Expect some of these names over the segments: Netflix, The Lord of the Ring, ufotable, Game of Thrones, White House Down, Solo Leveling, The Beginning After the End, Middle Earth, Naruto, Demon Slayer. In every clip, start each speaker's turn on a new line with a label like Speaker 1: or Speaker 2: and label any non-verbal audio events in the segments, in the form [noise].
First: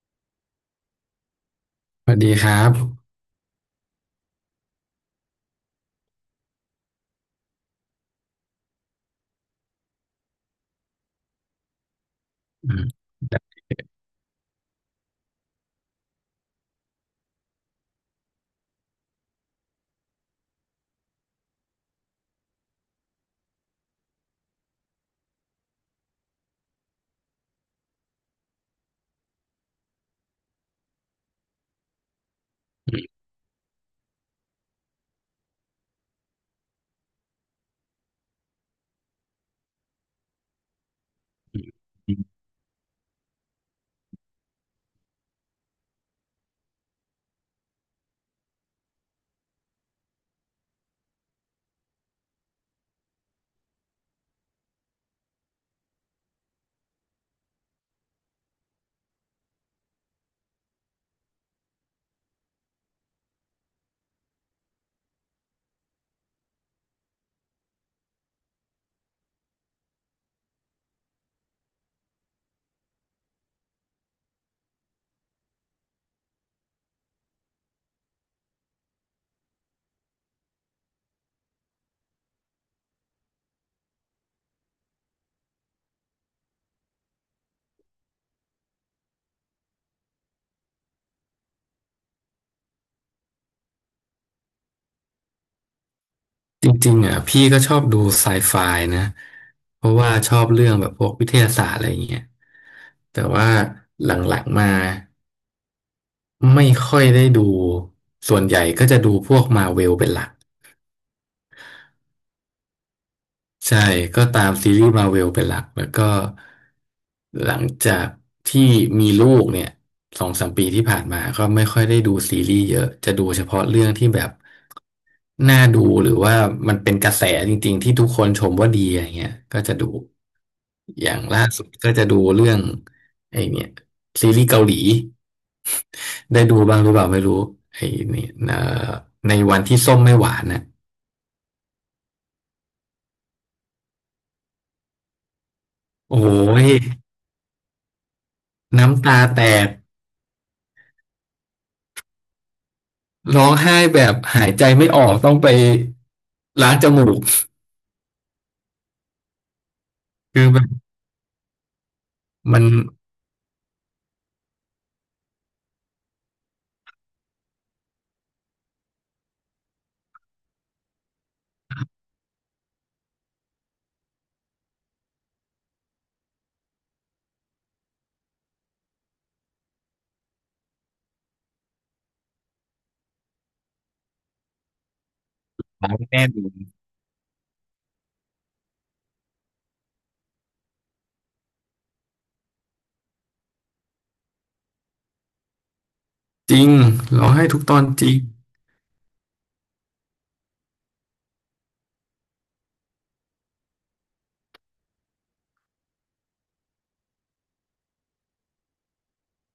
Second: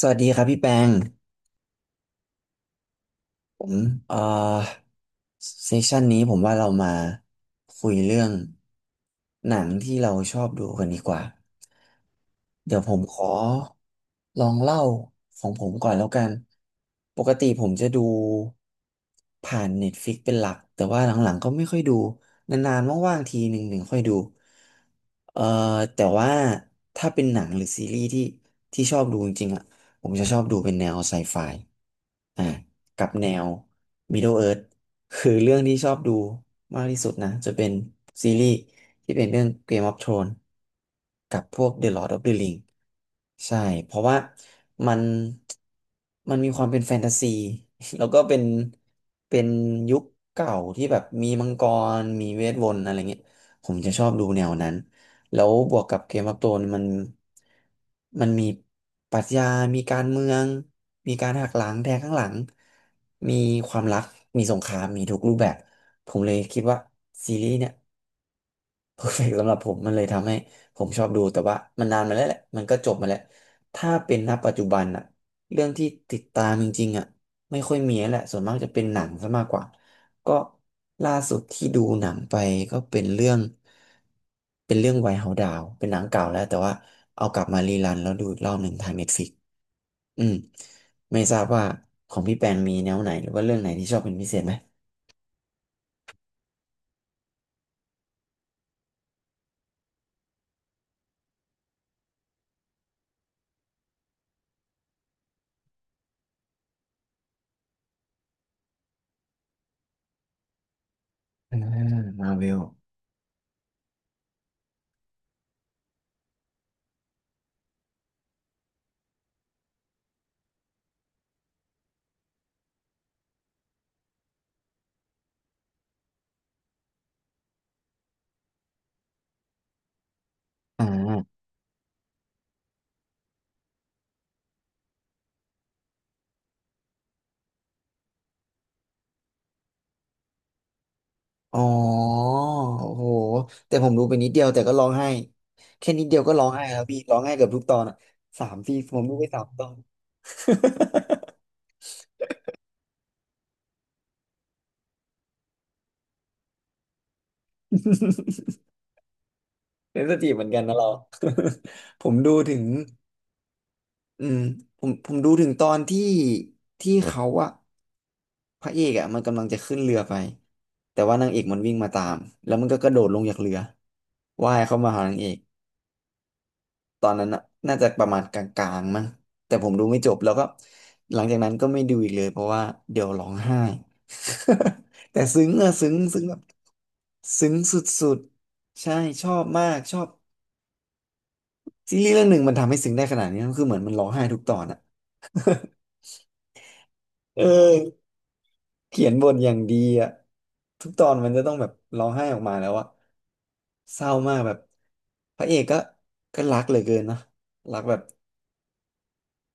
Speaker 1: สวัสดีครับพี่แปง
Speaker 2: สวัสดีครับ
Speaker 1: ผมเอ่อเซสชันนี้ผมว่าเรามาคุยเรื่องหนังที่เราชอบดูกันดีกว่า
Speaker 2: อื
Speaker 1: เดี๋ยว
Speaker 2: ม
Speaker 1: ผมขอลองเล่าของผมก่อนแล้วกันปกติผมจะดูผ่าน Netflix เป็นหลัก แต่ว่าหลังๆก็ไม่ค่อยดูนานๆว่างๆทีหนึ่งค่อยดูเอ่อแต่ว่าถ้าเป็นหนังหรือซีรีส์ที่ชอบดูจริงๆอ่ะผมจะชอบดูเป็นแนวไซไฟอ่า กับแนว Middle Earth คือเรื่องที่ชอบดูมากที่สุดนะจะเป็นซีรีส์ที่เป็นเรื่อง Game of Thrones กับพวก The Lord of the Ring ใช่เพราะว่ามันมันมีความเป็นแฟนตาซี [laughs] แล้วก็เป็นเป็นยุคเก่าที่แบบมีมังกรมีเวทมนต์อะไรเงี้ยผมจะชอบดูแนวนั้น แล้วบวกกับเกมออฟโธนมันมีปรัชญามีการเมืองมีการหักหลังแทงข้างหลังมีความรักมีสงครามมีทุกรูปแบบผมเลยคิดว่าซีรีส์เนี่ย เพอร์เฟกต์สำหรับผมมันเลยทำให้ผมชอบดูแต่ว่ามันนานมาแล้วแหละมันก็จบมาแล้วถ้าเป็นณปัจจุบันอะเรื่องที่ติดตามจริงๆอะไม่ค่อยมีแล้วแหละส่วนมากจะเป็นหนังซะมากกว่าก็ล่าสุดที่ดูหนังไปก็เป็นเรื่องเป็นเรื่องไวท์เฮาส์ดาวเป็นหนังเก่าแล้วแต่ว่าเอากลับมารีรันแล้วดูอีกรอบหนึ่งทางเน็ตฟลิกอืมไม่ทราบว่าของพี่แปนมีแนวไหนหรือว่าเรื่องไหนที่ชอบเป็นพิเศษไหม
Speaker 2: จริงๆอ่ะพี่ก็ชอบดูไซไฟนะเพราะว่าชอบเรื่องแบบพวกวิทยาศาสตร์อะไรอย่างเงี้ยแต่ว่าหลังๆมาไม่ค่อยได้ดูส่วนใหญ่ก็จะดูพวกมาเวลเป็นหลัก
Speaker 1: อ่ามาเวล
Speaker 2: ใช่ก็ตามซีรีส์มาเวลเป็นหลักแล้วก็หลังจากที่มีลูกเนี่ยสองสามปีที่ผ่านมาก็ไม่ค่อยได้ดูซีรีส์เยอะจะดูเฉพาะเรื่องที่แบบ น่าดูหรือว่ามันเป็นกระแสจริงๆที่ทุกคนชมว่าดีอะไรเงี้ยก็จะดู
Speaker 1: อ่
Speaker 2: อย่าง
Speaker 1: า
Speaker 2: ล่าสุดก็จะดูเรื่องไอ้เนี่ยซีรีส์เกาหลีได้ดูบ้างหรือเปล่าไม่รู้ไอ้เนี่ยอในวันที่ส้มไม่หวานน่ะ
Speaker 1: อ๋อโอ้โหแต่ผมดูไปนิดเดียวแต่ก็ร้องไห้แค่นิดเดี
Speaker 2: โอ้
Speaker 1: ยวก็ร้องไห้
Speaker 2: ย
Speaker 1: แล้วพี่ร้องไห้เกือบทุกตอนอ่ะสามสี่ผม
Speaker 2: น้ำ
Speaker 1: ดู
Speaker 2: ตา
Speaker 1: ไปสา
Speaker 2: แต
Speaker 1: มตอ
Speaker 2: ก
Speaker 1: น [laughs]
Speaker 2: ร้องไห้แบบหายใจไม่ออกต้องไปล้างจมูก
Speaker 1: เซนสทีฟเห
Speaker 2: คือ
Speaker 1: มือนกั
Speaker 2: แบ
Speaker 1: น
Speaker 2: บ
Speaker 1: นะเรา [laughs] ผมดูถึ
Speaker 2: มั
Speaker 1: ง
Speaker 2: น
Speaker 1: อืมผมดูถึงตอนที่เขาอะพระเอกอะมันกำลังจะขึ้นเรือไปแต่ว่านางเอกมันวิ่งมาตามแล้วมันก็กระโดดลงจากเรือว่ายเข้ามาหานางเอก ตอนนั้นน่ะน่าจะประมาณกลางๆมั้งแต่ผมดูไม่จบแล้วก็หลังจากนั้นก็ไม่ดูอีกเลย เพราะว่าเดี๋ยวร้องไห้ [laughs] แต่ซึ้งอะ
Speaker 2: ร้
Speaker 1: ซึ้
Speaker 2: อ
Speaker 1: ง
Speaker 2: งแน่น
Speaker 1: แบบซึ้งสุดๆใช่ชอบมากชอบซีรีส์เรื่องหนึ่งมันทำให้ซึ้งได้ขนาดนี้คือเหมือนมันร้องไห้ทุกตอนอะ
Speaker 2: จริงร้อง
Speaker 1: เออ
Speaker 2: ไห้ทุกตอนจริง
Speaker 1: เขียนบทอย่างดีอะทุกตอนมันจะต้องแบบร้องไห้ออกมาแล้วอะเศร้ามากแบบพระเอกก็รักเหลือเกินนะรักแบบ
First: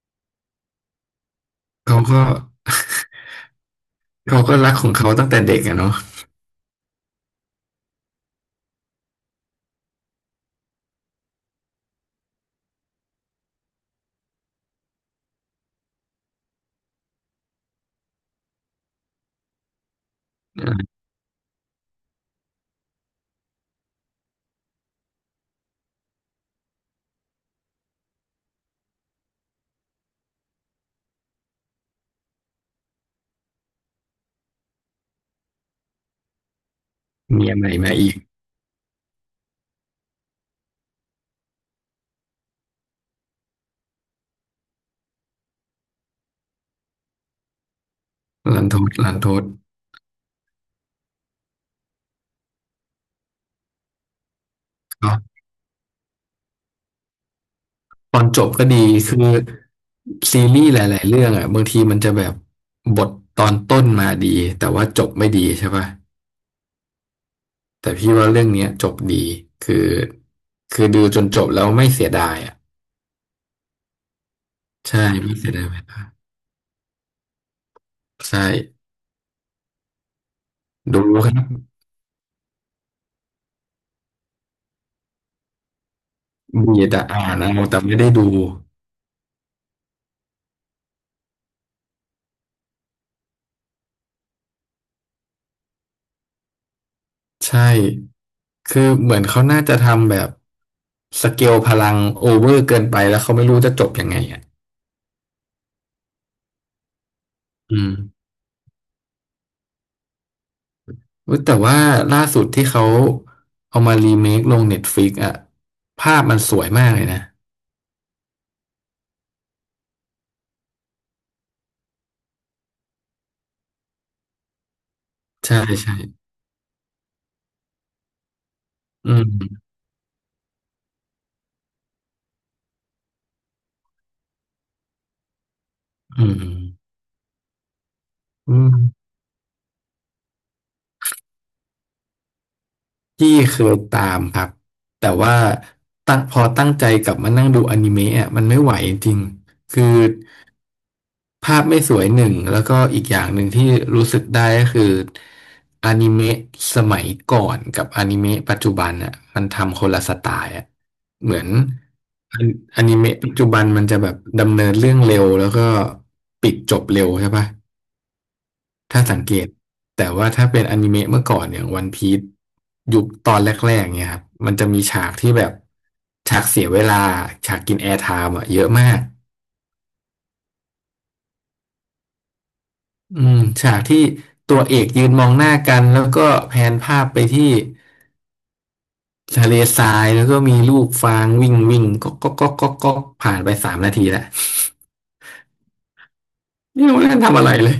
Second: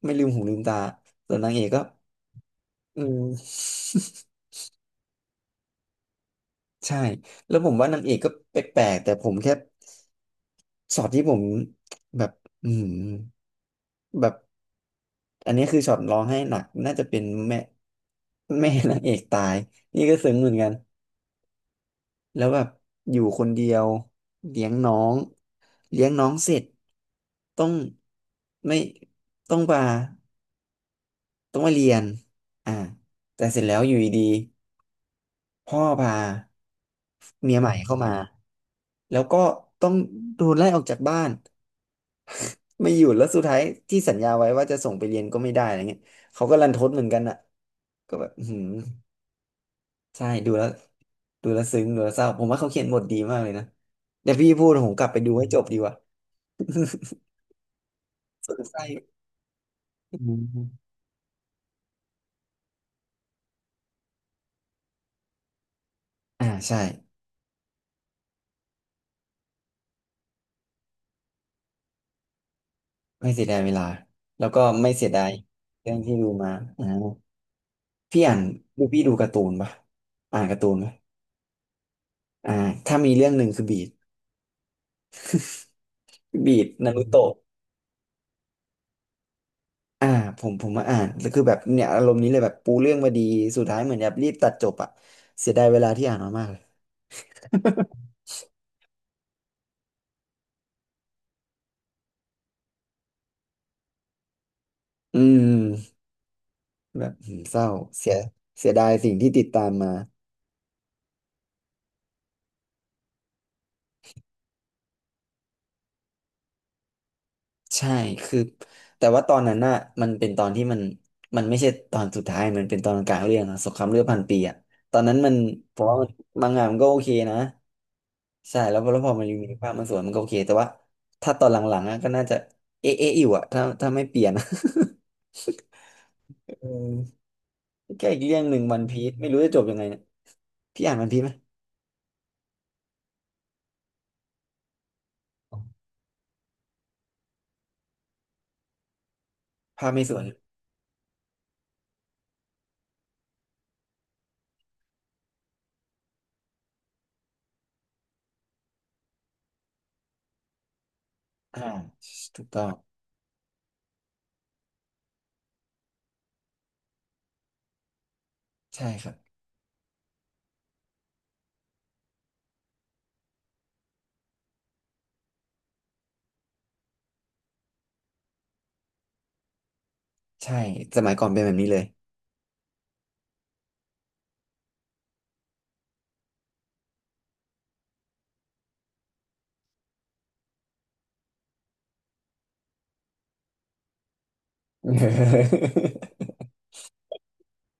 Speaker 1: ไม่ลืมหูลืมตาส่วนนางเอกก็
Speaker 2: เขาก็
Speaker 1: อืม
Speaker 2: เขาก็รักของเขาตั้งแต่เด็กอะเนาะ
Speaker 1: [laughs] ใช่แล้วผมว่านางเอกก็แปลกๆแต่ผมแค่ช็อตที่ผมแบบอืมแบบอันนี้คือช็อตร้องไห้หนักน่าจะเป็นแม่แม่นางเอกตายนี่ก็ซึ้งเหมือนกันแล้วแบบอยู่คนเดียวเลี้ยงน้องเลี้ยงน้องเสร็จต้องไม่ต้องมาต้องมาเรียนอ่าแต่เสร็จแล้วอยู่ดีๆพ่อพา
Speaker 2: เมี
Speaker 1: เมี
Speaker 2: ย
Speaker 1: ยอ
Speaker 2: ให
Speaker 1: ให
Speaker 2: ม่
Speaker 1: ม่
Speaker 2: มา
Speaker 1: เข้า
Speaker 2: อี
Speaker 1: มา
Speaker 2: ก
Speaker 1: แล้วก็ต้องโดนไล่ออกจากบ้านไม่อยู่แล้วสุดท้ายที่สัญญาไว้ว่าจะส่งไปเรียนก็ไม่ได้อะไรเงี้ยเขาก็รันทดเหมือนกันอ่ะก็แบบอื้อหื
Speaker 2: ลั
Speaker 1: ม
Speaker 2: นทดลันทด
Speaker 1: ใช่ดูแล้วดูแล้วซึ้งดูแล้วเศร้าผมว่าเขาเขียนบทดีมากเลยนะเดี๋ยวพี่พูดผมกลับ
Speaker 2: ก็
Speaker 1: ไปดูให้จบดีกว่า
Speaker 2: ตอนจ
Speaker 1: [laughs] ส
Speaker 2: บ
Speaker 1: น
Speaker 2: ก็
Speaker 1: ใจ
Speaker 2: ดีคือ
Speaker 1: อื
Speaker 2: ซีรีส์ห
Speaker 1: ม
Speaker 2: ลายๆเรื่องอ่ะบางทีมันจะแบบบทตอนต้นมาดีแต่ว่าจบไม่ดีใช่ป่ะ
Speaker 1: อ่าใช่
Speaker 2: แต่พี่ว่าเรื่องเนี้ยจบดีคือคือดูจนจบแล้วไม่เสียดายอ่ะ
Speaker 1: ไม่เสียดายเวลาแล้วก็ไม่
Speaker 2: ใช่
Speaker 1: เสียดาย
Speaker 2: ไม่เสียดายเว
Speaker 1: เรื่อ
Speaker 2: ลา
Speaker 1: งที่ดูมาอ่าพี่อ่าน
Speaker 2: ใช่
Speaker 1: ดูพี่ดูการ์ตูนปะอ่านการ์ตูนไหม
Speaker 2: ดูครับ
Speaker 1: อ่าถ้ามีเรื่องหนึ่งคือบีด
Speaker 2: มี
Speaker 1: นา
Speaker 2: แต่
Speaker 1: รู
Speaker 2: อ่า
Speaker 1: โตะ
Speaker 2: นเอาแต่ไม่ได้ดู
Speaker 1: อ่าผมมาอ่านแล้วคือแบบเนี่ยอารมณ์นี้เลยแบบปูเรื่องมาดีสุดท้ายเหมือนแบบรีบตัดจบอะเสียดายเวลาที่อ่านมามากเลย
Speaker 2: ใช่คือเหมือนเขาน่าจะทำแบบสเกลพลังโอเวอร์เกินไปแล้วเขาไม่รู้จะจบยังไงอ่ะ
Speaker 1: อืมแบบอืมเศร้า
Speaker 2: อืม
Speaker 1: เสียเสียดายสิ่งที่ติดตามมา
Speaker 2: เว้ยแต่ว่าล่าสุดที่เขาเอามารีเมคลงเน็ตฟลิกอะภาพมันสวยมากเลยนะ
Speaker 1: ใช่คือแต่ว่าตอนนั้นน่ะมันเป็นตอนที่มันไม่ใช่ตอนสุดท้ายมันเป็นตอนกลางเรื่องอะสงครามเลือดพันปีอะตอนนั้นมัน
Speaker 2: ใช่
Speaker 1: ผม
Speaker 2: ใช่
Speaker 1: ว่ามันมังงะมันก็โอเคนะใช่แล้วพอแล้วพ
Speaker 2: อื
Speaker 1: อมันมีภา
Speaker 2: ม
Speaker 1: พมันสวยมันก็โอเคแต่ว่าถ้าตอนหลังๆอะก็น่าจะเอ๊ะอยู่อะถ้าไม่เปลี่ยนอะ [laughs]
Speaker 2: อืม
Speaker 1: เออ แก้อีกเรื่องห
Speaker 2: อื
Speaker 1: นึ่ง
Speaker 2: ม
Speaker 1: วันพีซไม่รู้จะจบยังไงเนี่ยพี่อ่านวันพีซไหม
Speaker 2: พี่เคยตามครับแต่ว่าพอตั้งใจกลับมานั่งดูอนิเมะอะมันไม่ไหวจริงๆคือ
Speaker 1: ภาพไม่สวย
Speaker 2: ภาพไม่สวยหนึ่งแล้วก็อีกอย่างหนึ่งที่รู้สึกได้ก็คืออนิเมะสมัยก่อนกับอนิเมะปัจจุบันอ่ะมันทำคนละสไตล์อ่ะเหมือน
Speaker 1: อ่าถูกต้อง
Speaker 2: อนิเมะปัจจุบันมันจะแบบดำเนินเรื่องเร็วแล้วก็ปิดจบเร็วใช่ปะ
Speaker 1: ใช่
Speaker 2: ถ้า
Speaker 1: ครับ
Speaker 2: สังเกตแต่ว่าถ้าเป็นอนิเมะเมื่อก่อนอย่างวันพีซยุคตอนแรกๆเนี่ยครับมันจะมีฉากที่แบบฉากเสียเวลาฉากกินแอร์ไทม์อ่ะเยอะมาก
Speaker 1: ใช่สมัยก่อนเป็นแบบนี้เลย
Speaker 2: อืมฉากที่ตัวเอกยืนมองหน้ากันแล้วก็แผนภาพไปที่ทะเลทรายแล้วก็มีลูกฟางวิ่งวิ่งก็ผ่านไปสามนาทีแล้ว
Speaker 1: [laughs]
Speaker 2: ไม่รู้นั่นทำอะไรเลย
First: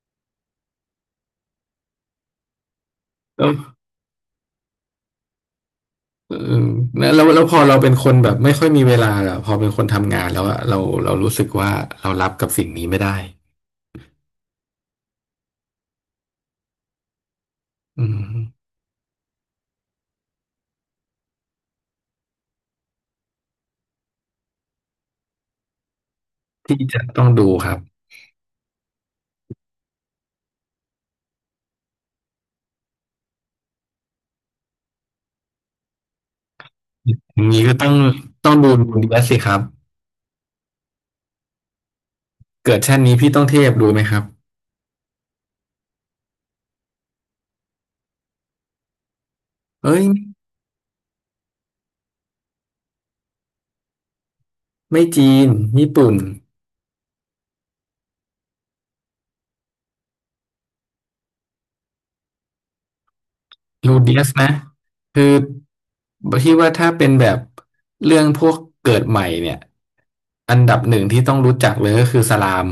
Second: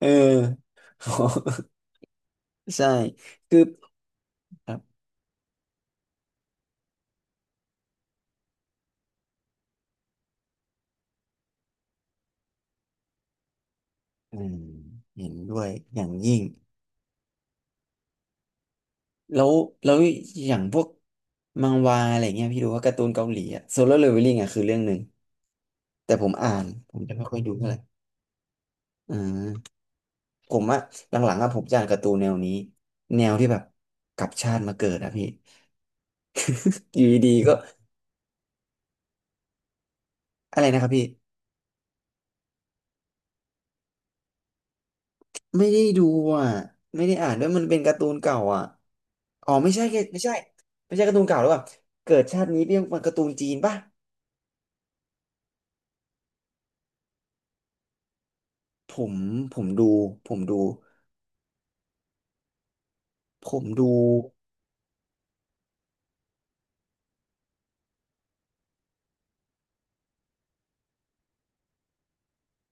Speaker 1: เออ [laughs] ใช่
Speaker 2: แล้ว
Speaker 1: คือครับ
Speaker 2: เออแล้วพอเราเป็นคนแบบไม่ค่อยมีเวลาอะพอเป็นคนทำงานแล้วอะเรารู้สึกว่าเรารับกับสิ่งนี้ไม่ได้
Speaker 1: อืมเห็นด้วยอย่างยิ่ง
Speaker 2: อืม
Speaker 1: แล้วแล้วอย่างพวกมังวาอะไรเงี้ยพี่ดูว่าการ์ตูนเกาหลีอะโซโล่เลเวลลิ่งอะคือเรื่องหนึ่งแต่ผมอ่าน
Speaker 2: ที่
Speaker 1: ผม
Speaker 2: จะ
Speaker 1: จะ
Speaker 2: ต้
Speaker 1: ไม่
Speaker 2: อง
Speaker 1: ค่อย
Speaker 2: ดู
Speaker 1: ดูเท่า
Speaker 2: ค
Speaker 1: ไห
Speaker 2: รั
Speaker 1: ร่
Speaker 2: บ
Speaker 1: อ่า ผมว่าหลังๆอะผมจะอ่านการ์ตูนแนวนี้แนวที่แบบกลับชาติมาเกิดอะพี่อยู่ดี
Speaker 2: อ
Speaker 1: ๆ
Speaker 2: ย่า
Speaker 1: ก็
Speaker 2: งนี้ก็ต้องต้องดูดีแลสิครับ
Speaker 1: อะไรนะครับพี่
Speaker 2: เกิดชาตินี้พี่ต้องเทพดูไหมครับ
Speaker 1: ไม่ได้ดูอะไม่ได้อ่านด้วยมันเป็นการ์ตูนเก่าอะอ๋อไม่ใช่แค่
Speaker 2: เอ้ย
Speaker 1: ไม่ใช่ไม่ใช่การ์ตูนเก่าหรือเปล่าเกิดชาตินี้เป็นการ์ตูนจีนป่ะ
Speaker 2: ไม่จีนญี่ปุ่น
Speaker 1: ผมผมดูผมดูผมดู
Speaker 2: ลูเดียสนะคือพี่ว่าถ้าเป็นแบบเรื่องพวกเกิดใหม่เนี่ยอันดับหนึ่งที่ต้องรู้จักเลยก็คือสลาม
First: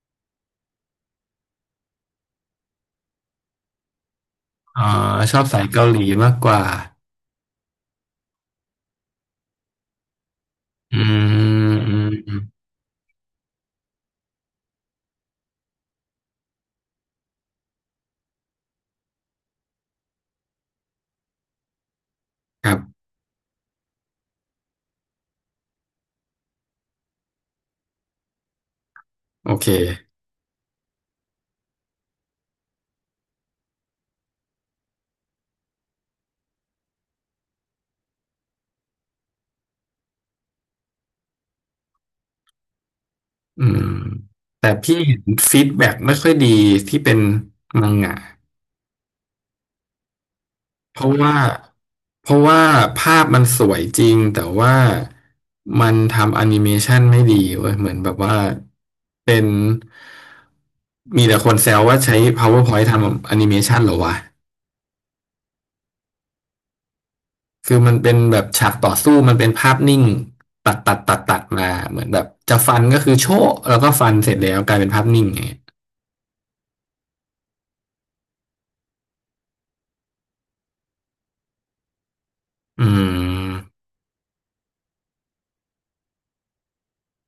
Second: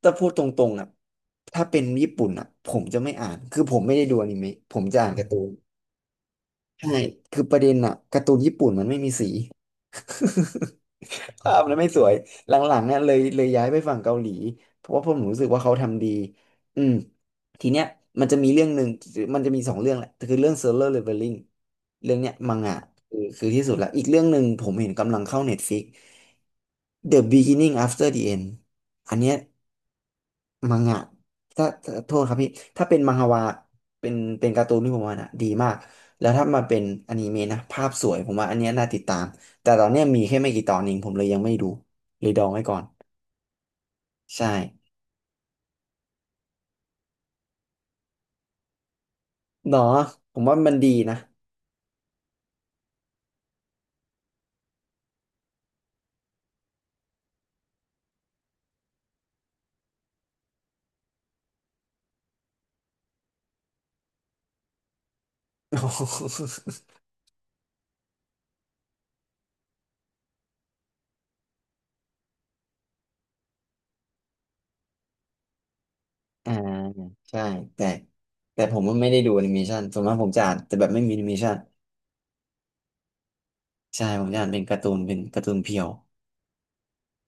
Speaker 1: แตพูดตรงๆอะถ้าเป็นญี่ปุ่นอะผมจะไม่อ่านคือผมไม่ได้ดูอนิเมะผมจะอ่านกา
Speaker 2: อ่า
Speaker 1: ร์
Speaker 2: ช
Speaker 1: ตู
Speaker 2: อบ
Speaker 1: น
Speaker 2: สายเกาหลีมากกว่า
Speaker 1: ใช่คือประเด็นอะการ์ตูนญี่ปุ่นมันไม่มีสี [laughs]
Speaker 2: อื
Speaker 1: ภาพ
Speaker 2: ม
Speaker 1: นั้นไม่
Speaker 2: อื
Speaker 1: ส
Speaker 2: ม
Speaker 1: วย
Speaker 2: อืม
Speaker 1: หลังๆเนี่ยเลยย้ายไปฝั่งเกาหลีเพราะว่าผมรู้สึกว่าเขาทำดีอืมทีเนี้ยมันจะมีเรื่องหนึ่งมันจะมีสองเรื่องแหละคือเรื่อง Solo Leveling เรื่องเนี้ยมัง
Speaker 2: ค
Speaker 1: งะ
Speaker 2: รับ
Speaker 1: คือที่สุดละอีกเรื่องหนึ่งผมเห็นกำลังเข้า Netflix The Beginning After the End อันเนี้ย
Speaker 2: โอเค
Speaker 1: มังงะถ้าโทษครับพี่ ถ้าเป็นมังฮวาเป็นเป็นการ์ตูนที่ผมว่านะดีมาก แล้วถ้ามาเป็นอนิเมะนะภาพสวย ผมว่าอันเนี้ยน่าติดตาม แต่ตอนเนี้ยมีแค่ไม่กี่ตอนเองผมเลยยังไม่ดูเลยดองไว้ก่อน
Speaker 2: อืม
Speaker 1: ใช่
Speaker 2: แต่พี่เห็นฟีดแบ็กไม่ค่อยดีที่เป็นมังงะ
Speaker 1: เนาะผมว่ามันดี
Speaker 2: เพราะ
Speaker 1: นะ
Speaker 2: ว่าเพราะว่าภาพมันสวยจริงแต่ว่ามันทำแอนิเมชันไม่ดีเว้ยเหมือนแบบว่าเป็นมีแต่คนแซวว่าใช้ PowerPoint ทำแอนิเมชันเหรอวะ
Speaker 1: [laughs]
Speaker 2: คือมันเป็นแบบฉากต่อสู้มันเป็นภาพนิ่งตัดมาเหมือนแบบจะฟันก็คือโชะแล้วก็ฟันเสร็จแล้วกลายเป็นภาพนิ่งไงย
Speaker 1: อ่าใช่ แต่ แต่ผมว่าไม่ได้ดูแอนิเมชันส่วนมากผมจะอ่านแต่แบบไม่มีแอนิเมชัน
Speaker 2: อืม
Speaker 1: ใช่ ผมจะอ่านเป็นการ์ตูนเพียว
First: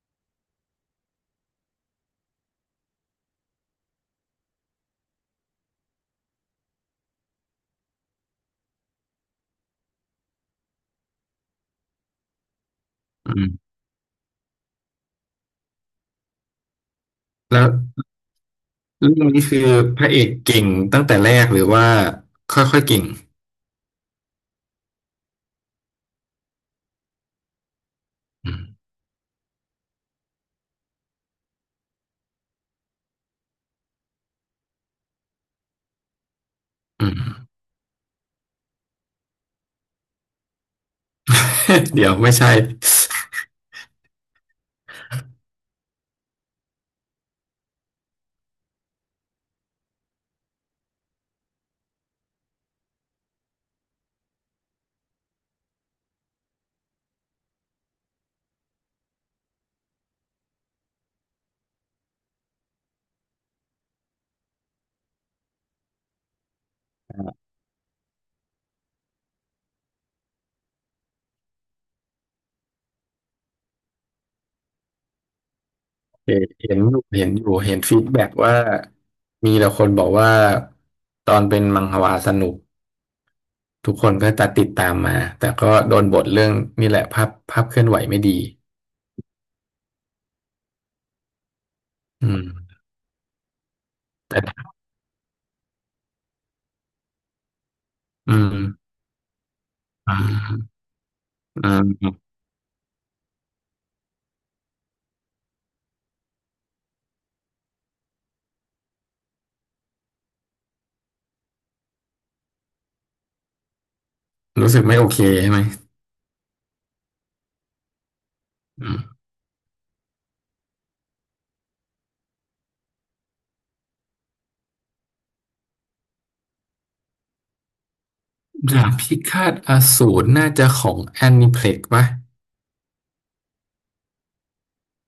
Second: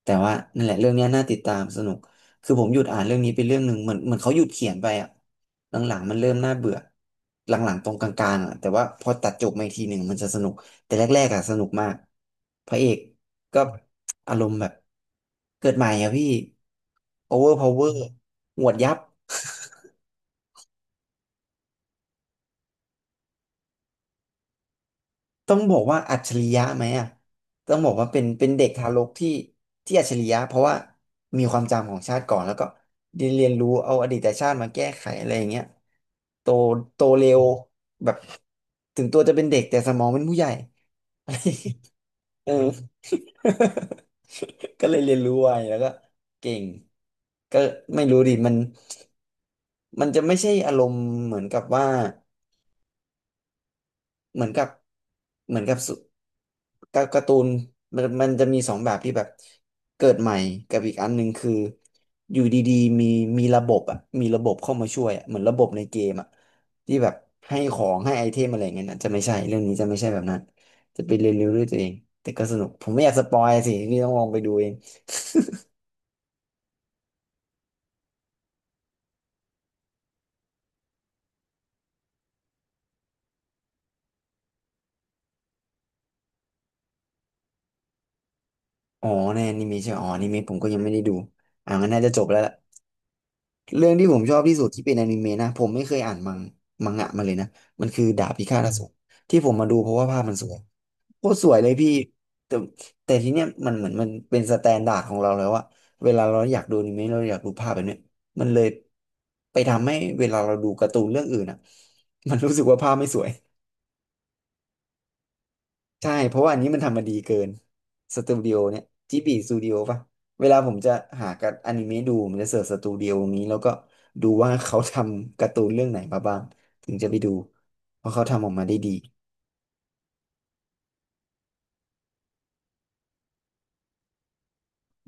Speaker 1: แต่ว่านั่นแหละเรื่องเนี้ยน่าติดตามสนุกคือผมหยุดอ่านเรื่องนี้ไปเรื่องหนึ่งเหมือนเขาหยุดเขียนไปอ่ะหลังๆมันเริ่มน่าเบื่อหลังๆตรงกลางๆอ่ะแต่ว่าพอตัดจบมาอีกทีหนึ่งมันจะสนุกแต่แรกๆอ่ะสนุกมากพระเอก
Speaker 2: อืม
Speaker 1: ก็อารมณ์แบบเกิดใหม่อ่ะพี่โอเวอร์
Speaker 2: แล้
Speaker 1: พา
Speaker 2: ว
Speaker 1: วเวอร์หวดยับ
Speaker 2: เรื่องนี้คือพระเอกเก่งตั้งแต่แรกหรือว่าค่อยๆเก่ง
Speaker 1: ต้องบอกว่าอัจฉริยะไหมอ่ะต้องบอกว่าเป็น
Speaker 2: อืม
Speaker 1: เด็กทารกที่อัจฉริยะเพราะว่ามีความจำของชาติก่อนแล้วก็เรียนรู้เอาอดีตชาติมาแก้ไขอะไรอย่างเงี้ยโต
Speaker 2: อืม
Speaker 1: เร็วแบบถึงตัวจะเป็นเด็กแต่สมองเป็นผู้ใหญ่ [laughs]
Speaker 2: [laughs] เดี๋ยวไม่
Speaker 1: เอ
Speaker 2: ใช่
Speaker 1: อ [laughs] ก็เลยเรียนรู้ไวแล้วก็เก่งก็ไม่รู้ดิมันจะไม่ใช่อารมณ์เหมือนกับว่า เหมือนกับเหมือนกับสุการการ์ตูนมันจะมีสองแบบที่แบบเกิดใหม่กับอีกอันหนึ่งคืออยู่ดีๆมีระบบอ่ะมีระบบเข้ามาช่วยอะเหมือนระบบในเกมอ่ะที่แบบให้ของให้ไอเทมอะไรอย่างเงี้ยนะจะไม่ใช่เรื่องนี้จะไม่ใช่แบบนั้นจะไปเรียนรู้ด้วยตัวเองแต่ก็สนุกผมไม่อยากสปอยสิพี่ต้องลองไปดูเอง
Speaker 2: เห็นเห็นอยู่เห็นฟีดแบ็กว่ามีแต่คนบอกว่าตอนเป็นมังฮวาสนุกทุกคนก็จะติดตามมาแต่ก็โดนบทเรื่องนี่แหละภาพภาพเคลื่อนไหวไม่ดี
Speaker 1: อ๋อในอนิเมะใช่ไหมอ๋ออนิเมะผมก็ยังไม่ได้ดูอ่างั้นน่าจะจบ
Speaker 2: อื
Speaker 1: แล้
Speaker 2: ม
Speaker 1: วล่ะ เรื่องที่ผมชอบที่สุ
Speaker 2: แต่
Speaker 1: ดที่เป็นอนิเมะนะผมไม่เคยอ่านมังงะมาเลยนะมันคือดาบ
Speaker 2: อื
Speaker 1: พิฆา
Speaker 2: ม
Speaker 1: ตอสูรที่ผมมาดูเพราะว่า
Speaker 2: อื
Speaker 1: ภาพมันสวย
Speaker 2: ม
Speaker 1: โคตรสวย
Speaker 2: อ
Speaker 1: เลยพี่
Speaker 2: ม
Speaker 1: แต่ทีเนี้ยมันเหมือนมันเป็นสแตนดาร์ดของเราแล้วอะเวลาเราอยากดูอนิเมะเราอยากดูภาพแบบเนี้ยมันเลยไปทำให้เวลาเราดูการ์ตูนเรื่องอื่นอะมันรู้สึกว่าภาพไม่สวย
Speaker 2: รู้สึกไม่โอเคใช่ไหม
Speaker 1: ใช่เพราะว่าอันนี้มันทำมาดีเกินสตูดิโอเนี่ย
Speaker 2: อื
Speaker 1: จิ
Speaker 2: ม
Speaker 1: บีสตูดิโอป่ะเวลาผมจะหากับอนิเมะดูผมจะเสิร์ชสตูดิโอนี้แล้วก็ดูว่าเขาทำการ์ตูนเรื่องไหนมาบ้างถึงจะไปดูเพราะเขาทำออกมาได้
Speaker 2: ดา
Speaker 1: ดี
Speaker 2: บพิฆาตอสูรน่าจะของแอนิเพล็กปะ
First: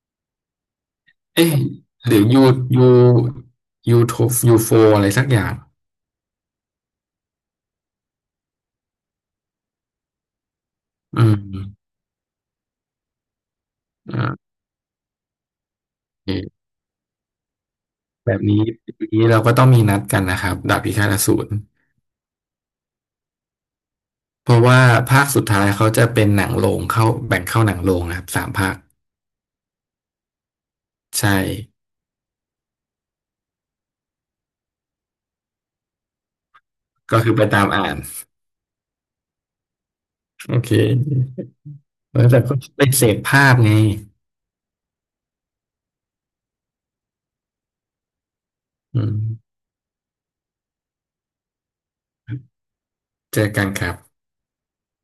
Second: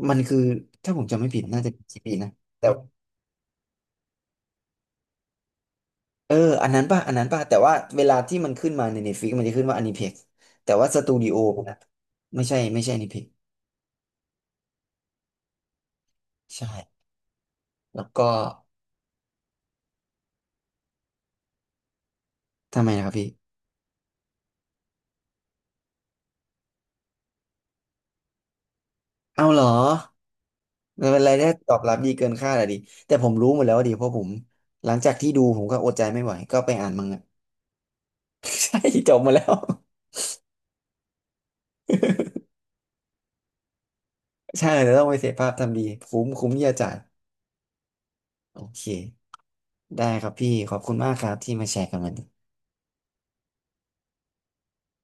Speaker 1: มันคือถ้าผมจำไม่ผิด
Speaker 2: เอ๊ะ
Speaker 1: น่าจะเป็นจิ
Speaker 2: ห
Speaker 1: บี
Speaker 2: รือ
Speaker 1: นะ
Speaker 2: ยู
Speaker 1: แต่ว่า
Speaker 2: ยูยูโทยูโฟอะไรสักอย่าง
Speaker 1: เอออันนั้นป่ะแต่ว่าเวลาที่มันขึ้นมาใน Netflix มันจะขึ้นว่าอนิเพ็กแต่ว่าสตู
Speaker 2: อื
Speaker 1: ดิ
Speaker 2: ม
Speaker 1: โอนะไม่ใช่อนิเพ็ก
Speaker 2: อ่าโอเค
Speaker 1: ใช่แล้วก็
Speaker 2: แบบนี้ปีนี้เราก็ต้องมีนัดกันนะครับดาบพิฆาตอสูร
Speaker 1: ทำไมนะครับพี่
Speaker 2: เพราะว่าภาคสุดท้ายเขาจะเป็นหนังโรงเข้าแบ่งเข้าหนังโรงนะครับสามภาค
Speaker 1: เอาเหรอมันเป็นอะ
Speaker 2: ใช่
Speaker 1: ไรายได้ตอบรับดีเกินคาดอะดิแต่ผมรู้หมดแล้วอะดิเพราะผมหลังจากที่ดูผมก็อดใจไม่ไหวก็ไปอ่านมัง
Speaker 2: ก็
Speaker 1: งะ
Speaker 2: คือไปตามอ่าน
Speaker 1: [laughs] ใช่จบมาแล้ว
Speaker 2: โอเคแล้วแต่ก็ไปเสพภาพไง
Speaker 1: ใช่เดี๋ยวต้องไปเสพภาพทำดีคุ้มคุ้มที่จะจ่ายโอเค
Speaker 2: อืม
Speaker 1: ได้ครับพี่ขอบคุณมากครับที่มาแชร์กันวันนี้
Speaker 2: เจอกันครับ